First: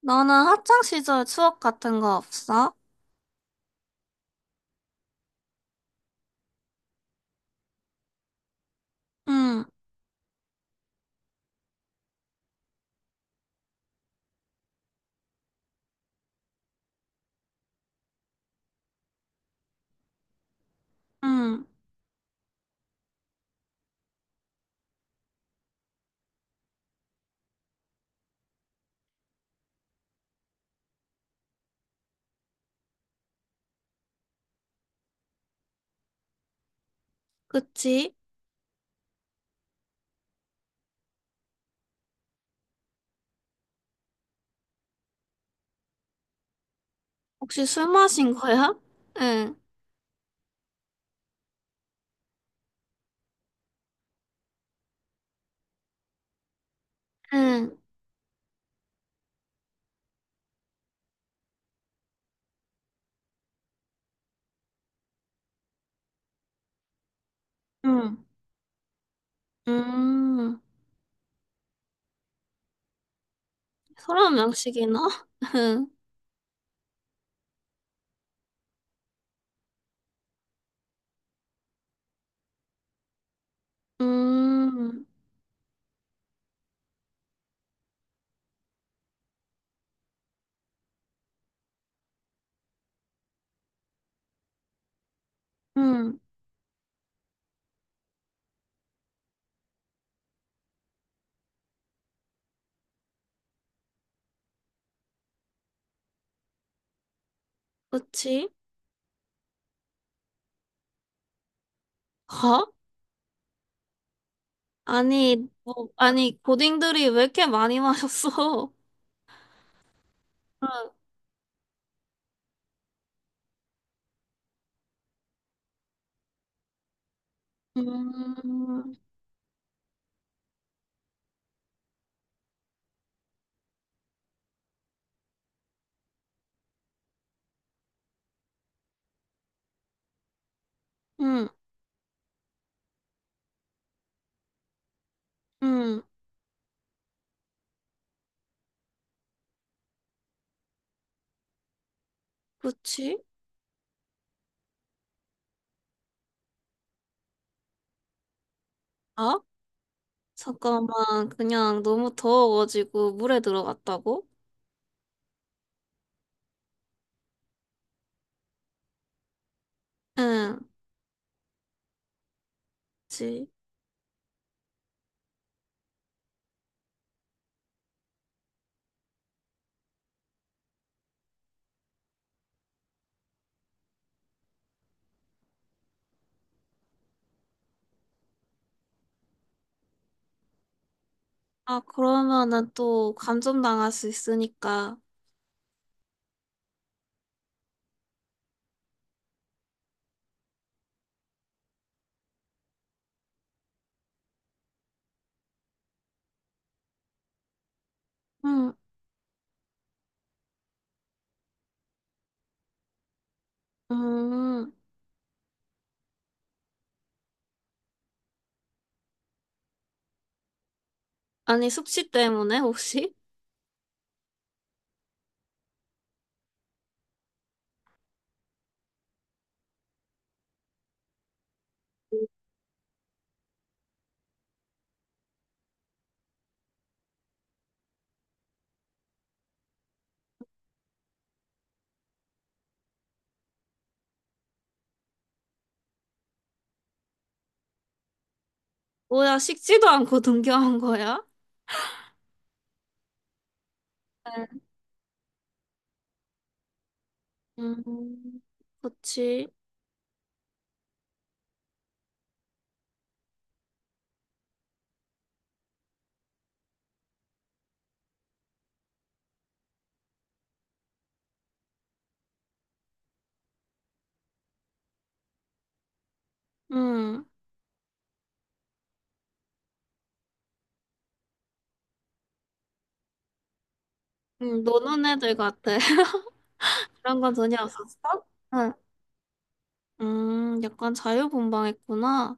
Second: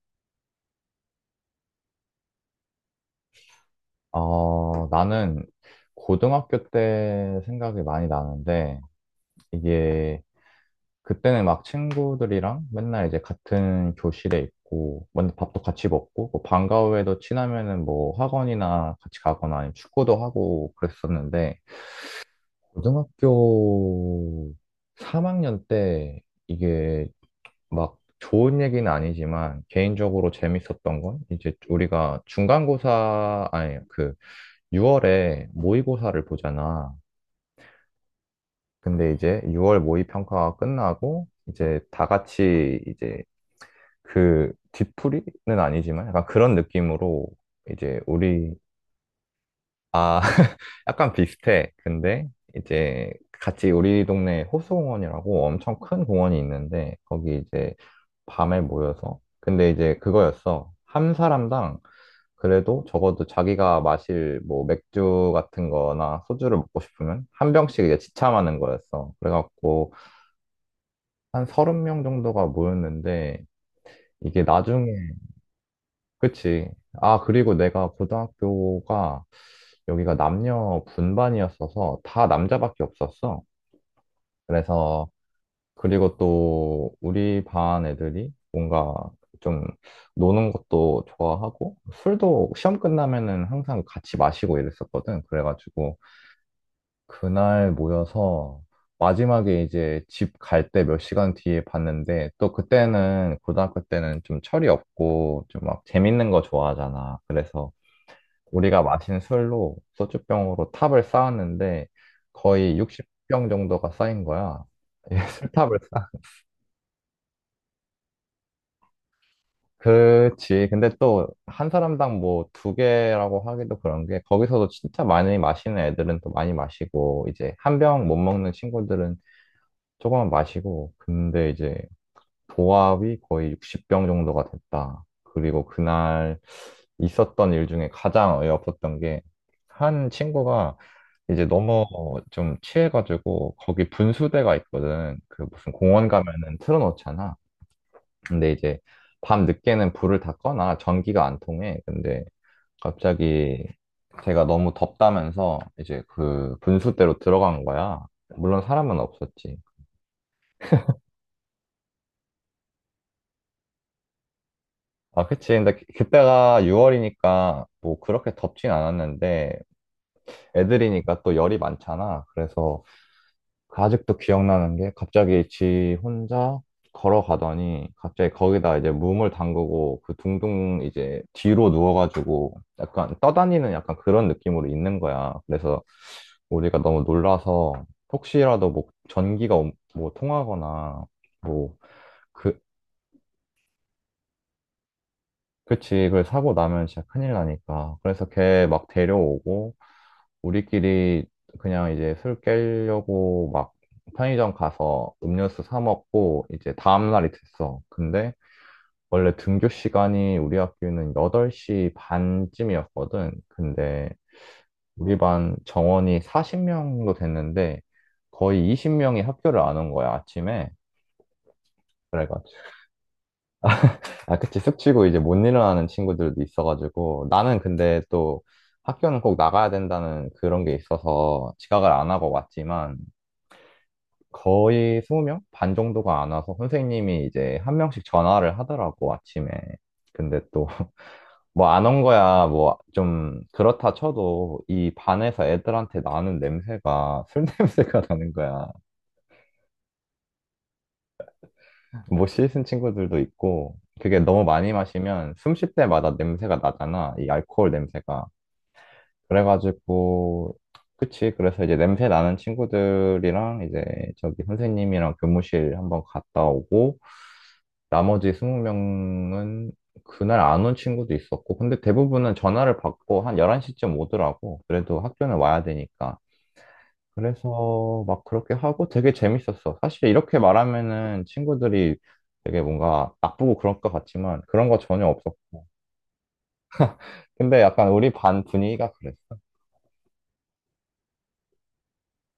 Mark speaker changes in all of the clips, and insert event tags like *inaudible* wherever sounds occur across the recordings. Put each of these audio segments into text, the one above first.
Speaker 1: 너는 학창 시절 추억 같은 거 없어?
Speaker 2: 어, 나는 고등학교 때 생각이 많이 나는데,
Speaker 1: 응,
Speaker 2: 이게, 그때는 막 친구들이랑 맨날 이제 같은 교실에 있고, 먼저 밥도 같이 먹고, 뭐 방과 후에도 친하면은 뭐 학원이나 같이 가거나 아니면 축구도 하고 그랬었는데,
Speaker 1: 응,
Speaker 2: 고등학교 3학년 때 이게 막 좋은 얘기는 아니지만, 개인적으로 재밌었던 건, 이제 우리가 중간고사, 아니, 그, 6월에 모의고사를 보잖아.
Speaker 1: 그치?
Speaker 2: 근데 이제 6월 모의평가가 끝나고 이제 다 같이 이제 그 뒤풀이는 아니지만 약간 그런 느낌으로
Speaker 1: 혹시 술
Speaker 2: 이제
Speaker 1: 마신
Speaker 2: 우리
Speaker 1: 거야? *laughs*
Speaker 2: 아 *laughs* 약간 비슷해. 근데 이제 같이 우리 동네 호수공원이라고 엄청 큰 공원이 있는데
Speaker 1: 응,
Speaker 2: 거기 이제
Speaker 1: 응,
Speaker 2: 밤에 모여서 근데 이제 그거였어. 한 사람당 그래도 적어도 자기가 마실 뭐 맥주 같은 거나 소주를 먹고 싶으면 한 병씩 이제
Speaker 1: 응,
Speaker 2: 지참하는 거였어. 그래갖고
Speaker 1: 음,
Speaker 2: 한 서른 명 정도가 모였는데
Speaker 1: 서른
Speaker 2: 이게 나중에,
Speaker 1: 명씩이나? *laughs* 응,
Speaker 2: 그치. 아, 그리고 내가 고등학교가 여기가 남녀 분반이었어서 다 남자밖에 없었어.
Speaker 1: 음,
Speaker 2: 그래서 그리고 또 우리 반 애들이 뭔가 좀 노는 것도 좋아하고 술도 시험 끝나면은 항상 같이 마시고 이랬었거든. 그래가지고
Speaker 1: 응,
Speaker 2: 그날 모여서 마지막에 이제 집 갈 때 몇 시간 뒤에 봤는데 또 그때는 고등학교 때는 좀 철이 없고 좀 막 재밌는 거 좋아하잖아. 그래서
Speaker 1: 그치?
Speaker 2: 우리가 마신 술로 소주병으로 탑을 쌓았는데
Speaker 1: 어?
Speaker 2: 거의 60병 정도가 쌓인 거야. *laughs*
Speaker 1: 아니, 뭐,
Speaker 2: 술탑을 쌓.
Speaker 1: 아니, 고딩들이 왜 이렇게 많이 마셨어? *laughs* 응,
Speaker 2: 그치. 근데 또 한 사람당 뭐 두 개라고 하기도 그런 게 거기서도 진짜 많이 마시는 애들은 또 많이 마시고 이제 한 병 못 먹는
Speaker 1: 음,
Speaker 2: 친구들은 조금만 마시고, 근데 이제 도합이 거의 60병 정도가 됐다. 그리고 그날 있었던 일 중에 가장 어이없었던 게, 한 친구가 이제
Speaker 1: 응,
Speaker 2: 너무 좀 취해가지고, 거기 분수대가 있거든. 그 무슨
Speaker 1: 응,
Speaker 2: 공원 어, 가면은 틀어놓잖아. 근데 이제 밤 늦게는 불을 다 꺼나 전기가 안 통해. 근데
Speaker 1: 그치?
Speaker 2: 갑자기 제가 너무 덥다면서 이제 그 분수대로 들어간 거야. 물론 사람은
Speaker 1: 어?
Speaker 2: 없었지.
Speaker 1: 잠깐만, 그냥 너무 더워가지고 물에 들어갔다고?
Speaker 2: 아, 그치. 근데 그때가 6월이니까 뭐 그렇게 덥진 않았는데
Speaker 1: 응,
Speaker 2: 애들이니까 또 열이 많잖아. 그래서
Speaker 1: 그치.
Speaker 2: 그 아직도 기억나는 게 갑자기 지 혼자 걸어가더니 갑자기 거기다 이제 몸을 담그고 그 둥둥 이제 뒤로 누워가지고 약간 떠다니는 약간 그런 느낌으로 있는 거야. 그래서 우리가 너무 놀라서 혹시라도 뭐 전기가 옴- 뭐 통하거나 뭐
Speaker 1: 아,
Speaker 2: 그
Speaker 1: 그러면은 또 감점당할 수 있으니까.
Speaker 2: 그치, 이걸 사고 나면 진짜 큰일 나니까. 그래서 걔 막 데려오고, 우리끼리 그냥 이제 술 깨려고 막 편의점 가서 음료수 사 먹고, 이제 다음날이 됐어. 근데
Speaker 1: 음,
Speaker 2: 원래 등교 시간이 우리 학교는 8시 반쯤이었거든. 근데
Speaker 1: 음.
Speaker 2: 우리 반 정원이 40명도 됐는데, 거의 20명이 학교를 안 온 거야, 아침에.
Speaker 1: 아니, 숙취 때문에 혹시?
Speaker 2: 아, 그치. 숙취고 이제 못 일어나는 친구들도 있어가지고. 나는 근데 또 학교는 꼭 나가야 된다는 그런 게 있어서 지각을 안 하고 왔지만 거의 20명? 반 정도가 안 와서 선생님이 이제 한 명씩 전화를 하더라고, 아침에. 근데 또 *laughs* 뭐 안 온 *laughs* 거야, 뭐 좀 그렇다 쳐도 이 반에서 애들한테 나는 냄새가 술 *laughs* 냄새가 나는 거야.
Speaker 1: 뭐야, 식지도 않고 등교한 거야?
Speaker 2: 못 씻은 친구들도 있고 그게 너무
Speaker 1: 네.
Speaker 2: 많이 마시면 숨 쉴 때마다 냄새가 나잖아. 이 알코올 냄새가.
Speaker 1: 음, 그치.
Speaker 2: 그래가지고, 그치. 그래서 이제 냄새 나는 친구들이랑 이제 저기 선생님이랑 교무실 한번 갔다 오고, 나머지 20명은 그날 안 온 친구도 있었고, 근데 대부분은 전화를 받고 한 11시쯤 오더라고. 그래도 학교는 와야 되니까.
Speaker 1: 음,
Speaker 2: 그래서 막 그렇게 하고 되게 재밌었어. 사실 이렇게 말하면은 친구들이 되게 뭔가 나쁘고 그럴 것 같지만 그런 거 전혀
Speaker 1: 노는 애들
Speaker 2: 없었고.
Speaker 1: 같아. *laughs* 그런 건 전혀
Speaker 2: 근데 약간 우리
Speaker 1: 없었어?
Speaker 2: 반
Speaker 1: 응.
Speaker 2: 분위기가 그랬어.
Speaker 1: 약간 자유분방했구나.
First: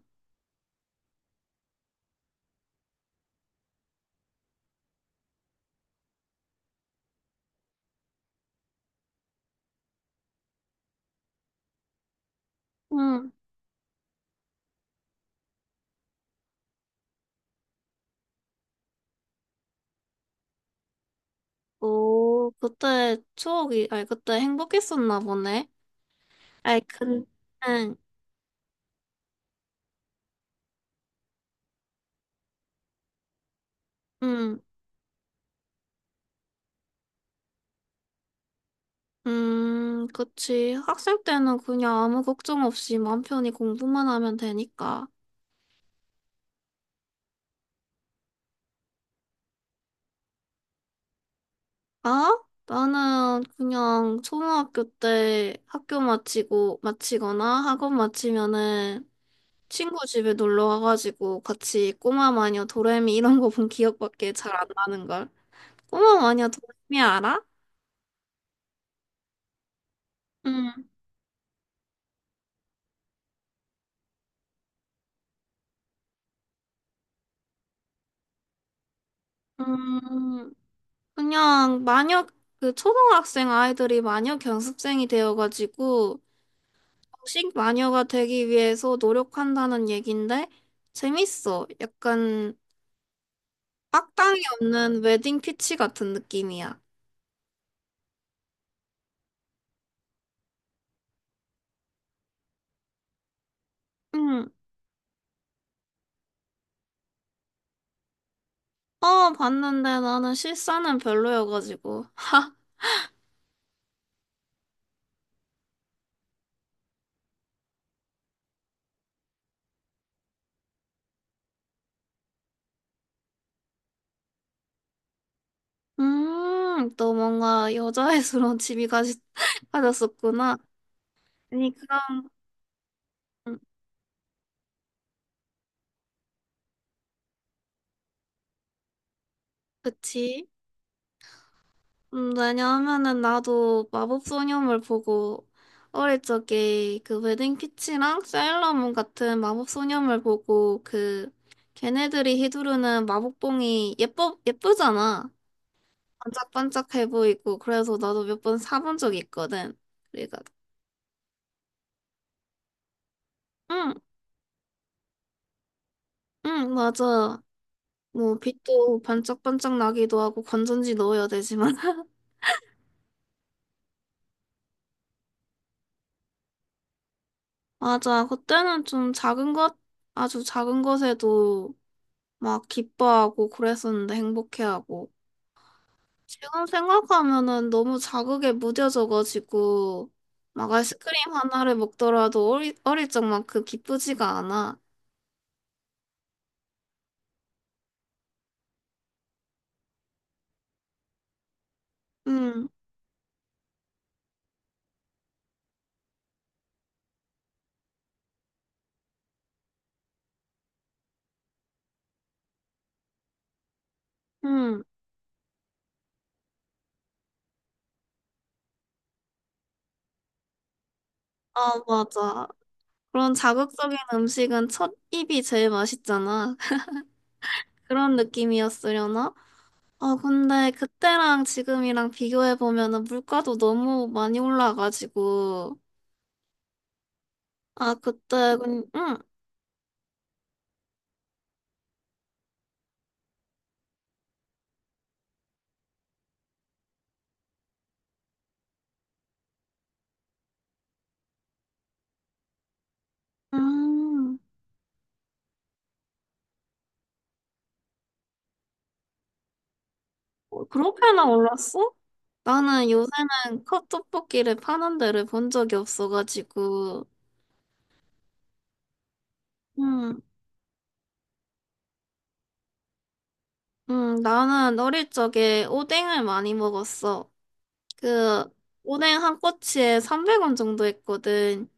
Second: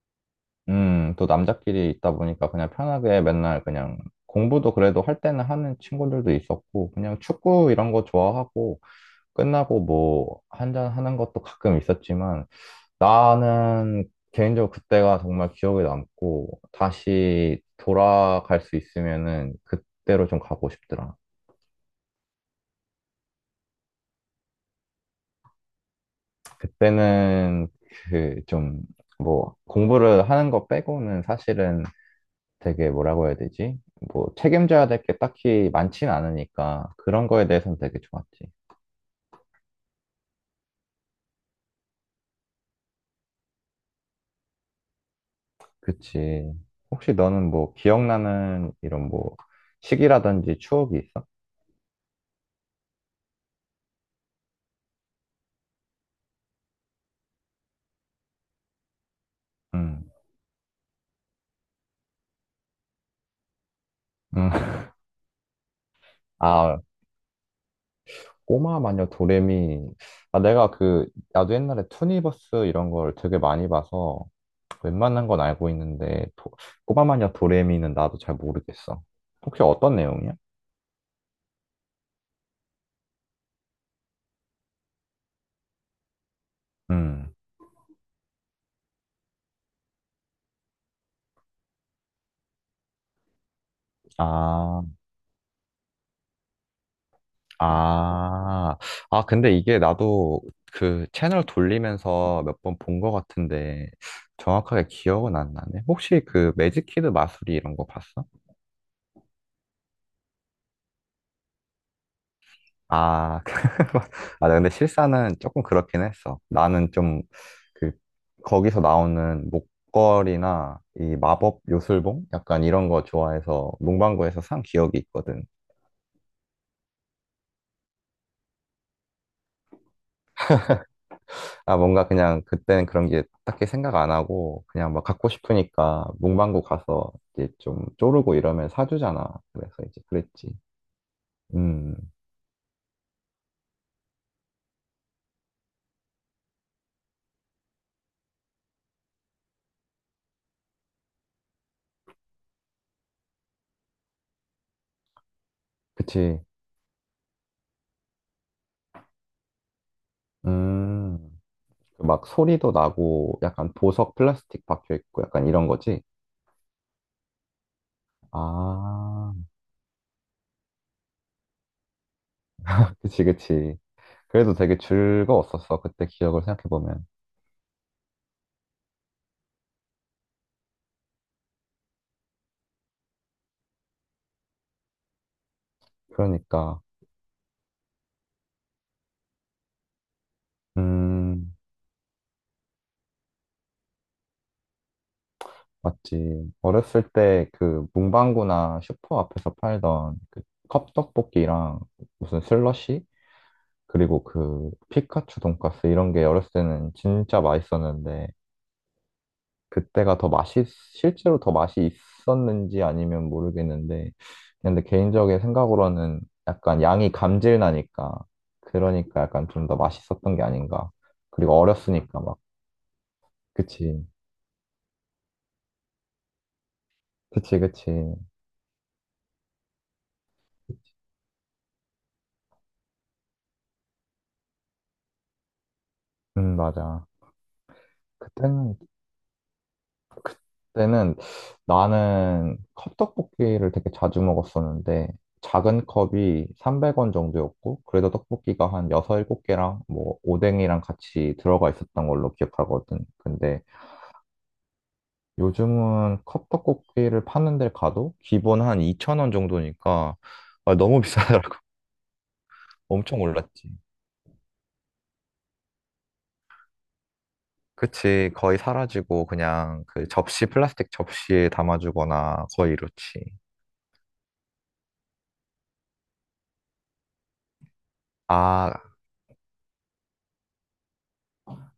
Speaker 2: 또 남자끼리 있다 보니까 그냥 편하게 맨날 그냥 공부도 그래도 할 때는 하는 친구들도 있었고, 그냥 축구 이런 거 좋아하고, 끝나고 뭐 한잔 하는 것도 가끔 있었지만,
Speaker 1: 응.
Speaker 2: 나는 개인적으로 그때가 정말 기억에 남고, 다시 돌아갈 수 있으면은 그때로 좀 가고 싶더라.
Speaker 1: 오, 그때 추억이, 아니, 그때 행복했었나 보네. 아이, 근,
Speaker 2: 그때는
Speaker 1: 응,
Speaker 2: 그 좀 뭐 공부를 하는 거 빼고는 사실은 되게 뭐라고 해야 되지? 뭐
Speaker 1: 응.
Speaker 2: 책임져야 될 게 딱히 많진 않으니까 그런 거에 대해서는 되게 좋았지.
Speaker 1: 그치. 학생 때는 그냥 아무 걱정 없이 맘 편히 공부만 하면 되니까.
Speaker 2: 그치. 혹시 너는 뭐 기억나는 이런 뭐 시기라든지 추억이 있어?
Speaker 1: 아? 나는 그냥 초등학교 때 학교 마치고, 마치거나 학원 마치면은 친구
Speaker 2: 응.
Speaker 1: 집에 놀러 가가지고 같이 꼬마 마녀 도레미 이런 거 본 기억밖에
Speaker 2: 응.
Speaker 1: 잘 안
Speaker 2: *laughs*
Speaker 1: 나는걸. 꼬마 마녀
Speaker 2: 아,
Speaker 1: 도레미 알아?
Speaker 2: 꼬마 마녀 도레미. 아, 내가
Speaker 1: 음,
Speaker 2: 그, 나도 옛날에 투니버스 이런 걸 되게 많이 봐서 웬만한 건 알고 있는데, 도- 꼬마 마녀 도레미는 나도 잘 모르겠어. 혹시 어떤 내용이야?
Speaker 1: 음, 그냥 마녀, 그 초등학생 아이들이 마녀 견습생이 되어가지고
Speaker 2: 응.
Speaker 1: 식마녀가 되기 위해서 노력한다는 얘긴데 재밌어. 약간 악당이
Speaker 2: 아.
Speaker 1: 없는 웨딩 피치 같은 느낌이야.
Speaker 2: 아, 아, 근데 이게 나도 그 채널 돌리면서 몇 번 본 것 같은데
Speaker 1: 응.
Speaker 2: 정확하게 기억은 안 나네. 혹시 그 매직키드 마술이 이런 거 봤어?
Speaker 1: 어, 봤는데 나는 실사는 별로여가지고. *laughs* 하.
Speaker 2: 아, *laughs* 아, 근데 실사는 조금 그렇긴 했어. 나는 좀 그 거기서 나오는 목걸이나 이 마법 요술봉? 약간 이런 거 좋아해서 문방구에서 산 기억이 있거든.
Speaker 1: 또 뭔가 여자애스러운 취미 가 *laughs* 가졌었구나. 아니,
Speaker 2: 아, 뭔가
Speaker 1: 그럼,
Speaker 2: 그냥 그때는 그런 게
Speaker 1: 음,
Speaker 2: 딱히 생각 안 하고 그냥 막 갖고 싶으니까 문방구 가서 이제 좀 쪼르고 이러면 사주잖아. 그래서 이제
Speaker 1: 그치.
Speaker 2: 그랬지. 음,
Speaker 1: 왜냐하면은 나도 마법소녀물 보고 어릴 적에 그 웨딩피치랑 사일러문 같은 마법소녀물 보고 그 걔네들이 휘두르는 마법봉이 예뻐 예쁘잖아.
Speaker 2: 그치.
Speaker 1: 반짝반짝해 보이고 그래서 나도 몇 번 사본 적이 있거든. 그래가
Speaker 2: 음, 그막 소리도 나고 약간
Speaker 1: 응,
Speaker 2: 보석 플라스틱 박혀 있고 약간 이런 거지.
Speaker 1: 응, 맞아. 뭐 빛도
Speaker 2: 아,
Speaker 1: 반짝반짝 나기도 하고 건전지 넣어야 되지만 *laughs*
Speaker 2: 그치, 그치. 그래도 되게 즐거웠었어. 그때 기억을 생각해보면.
Speaker 1: 맞아. 그때는 좀 작은 것 아주 작은 것에도 막 기뻐하고 그랬었는데 행복해하고. 지금
Speaker 2: 그러니까.
Speaker 1: 생각하면은 너무 자극에 무뎌져가지고 막 아이스크림
Speaker 2: 음.
Speaker 1: 하나를 먹더라도 어릴 적만큼 기쁘지가 않아.
Speaker 2: 맞지. 어렸을 때 그 문방구나 슈퍼 앞에서 팔던 그 컵떡볶이랑 무슨
Speaker 1: 응,
Speaker 2: 슬러시? 그리고 그 피카츄 돈까스 이런 게 어렸을 때는 진짜 맛있었는데 그때가 더 맛이, 실제로 더 맛이 있었는지 아니면 모르겠는데 근데
Speaker 1: 응.
Speaker 2: 개인적인 생각으로는 약간 양이 감질나니까 그러니까 약간 좀 더 맛있었던 게 아닌가. 그리고
Speaker 1: 아,
Speaker 2: 어렸으니까 막.
Speaker 1: 맞아. 그런 자극적인
Speaker 2: 그치.
Speaker 1: 음식은 첫 입이 제일 맛있잖아. *laughs*
Speaker 2: 그치, 그치.
Speaker 1: 그런 느낌이었으려나? 아, 근데 그때랑 지금이랑 비교해보면은 물가도 너무 많이 올라가지고.
Speaker 2: 맞아.
Speaker 1: 아, 그때,
Speaker 2: 그때는
Speaker 1: 그, 응.
Speaker 2: 때는 나는 컵떡볶이를 되게 자주 먹었었는데 작은 컵이 300원 정도였고 그래도 떡볶이가 한 6, 7개랑 뭐 오뎅이랑 같이 들어가 있었던 걸로 기억하거든. 근데
Speaker 1: 음.
Speaker 2: 요즘은 컵떡볶이를 파는 데 가도 기본 한 2,000원 정도니까
Speaker 1: 어,
Speaker 2: 아, 너무
Speaker 1: 그렇게나
Speaker 2: 비싸더라고. *laughs*
Speaker 1: 올랐어? 나는
Speaker 2: 엄청
Speaker 1: 요새는
Speaker 2: 올랐지.
Speaker 1: 컵떡볶이를 파는 데를 본 적이 없어가지고,
Speaker 2: 그치. 거의 사라지고 그냥 그
Speaker 1: 음,
Speaker 2: 접시 플라스틱 접시에 담아주거나 거의 이렇지.
Speaker 1: 나는 어릴 적에 오뎅을 많이 먹었어. 그,
Speaker 2: 아,
Speaker 1: 오뎅 한 꼬치에 300원 정도 했거든.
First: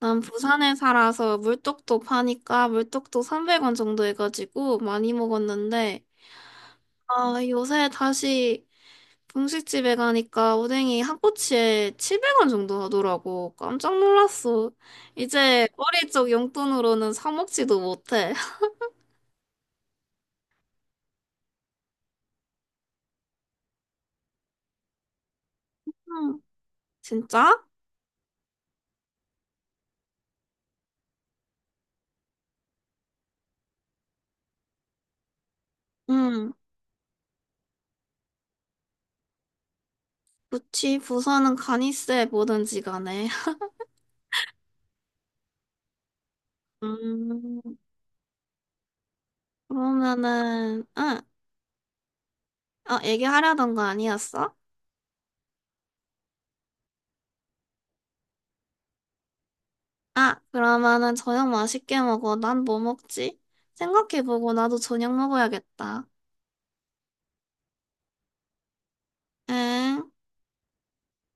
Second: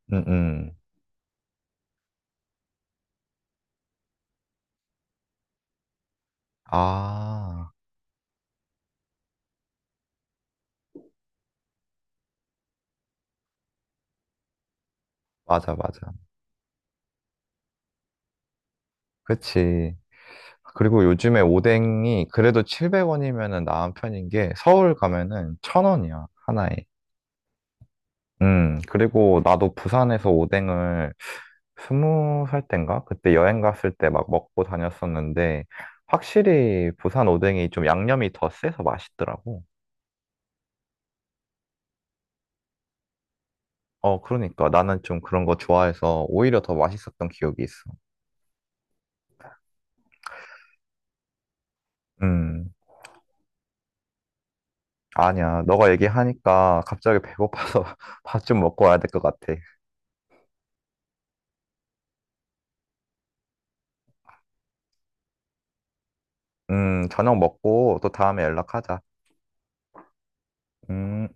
Speaker 1: 난
Speaker 2: 음,
Speaker 1: 부산에
Speaker 2: 음.
Speaker 1: 살아서 물떡도 파니까 물떡도 300원 정도 해가지고 많이 먹었는데, 아,
Speaker 2: 아.
Speaker 1: 요새 다시 분식집에 가니까 오뎅이 한 꼬치에 700원 정도 하더라고. 깜짝 놀랐어. 이제
Speaker 2: 맞아,
Speaker 1: 어릴
Speaker 2: 맞아.
Speaker 1: 적 용돈으로는 사 먹지도 못해. *laughs*
Speaker 2: 그치. 그리고 요즘에 오뎅이 그래도 700원이면은 나은 편인 게 서울 가면은 천 원이야
Speaker 1: 응.
Speaker 2: 하나에.
Speaker 1: 진짜?
Speaker 2: 그리고 나도 부산에서 오뎅을 스무 살 땐가? 그때 여행 갔을 때 막 먹고 다녔었는데
Speaker 1: 응.
Speaker 2: 확실히 부산 오뎅이 좀 양념이 더 세서 맛있더라고.
Speaker 1: 그치, 부산은 간이세 뭐든지 간에.
Speaker 2: 어, 그러니까 나는 좀 그런 거 좋아해서 오히려 더 맛있었던
Speaker 1: 음,
Speaker 2: 기억이 있어.
Speaker 1: 그러면은, 응.
Speaker 2: 음,
Speaker 1: 어, 얘기하려던 거 아니었어?
Speaker 2: 아니야. 너가 얘기하니까 갑자기 배고파서 *laughs* 밥 좀 먹고 와야 될 것 같아.
Speaker 1: 아, 그러면은 저녁 맛있게 먹어. 난 뭐 먹지? 생각해보고 나도 저녁 먹어야겠다.
Speaker 2: 저녁 먹고 또 다음에 연락하자.
Speaker 1: 응.
Speaker 2: 음.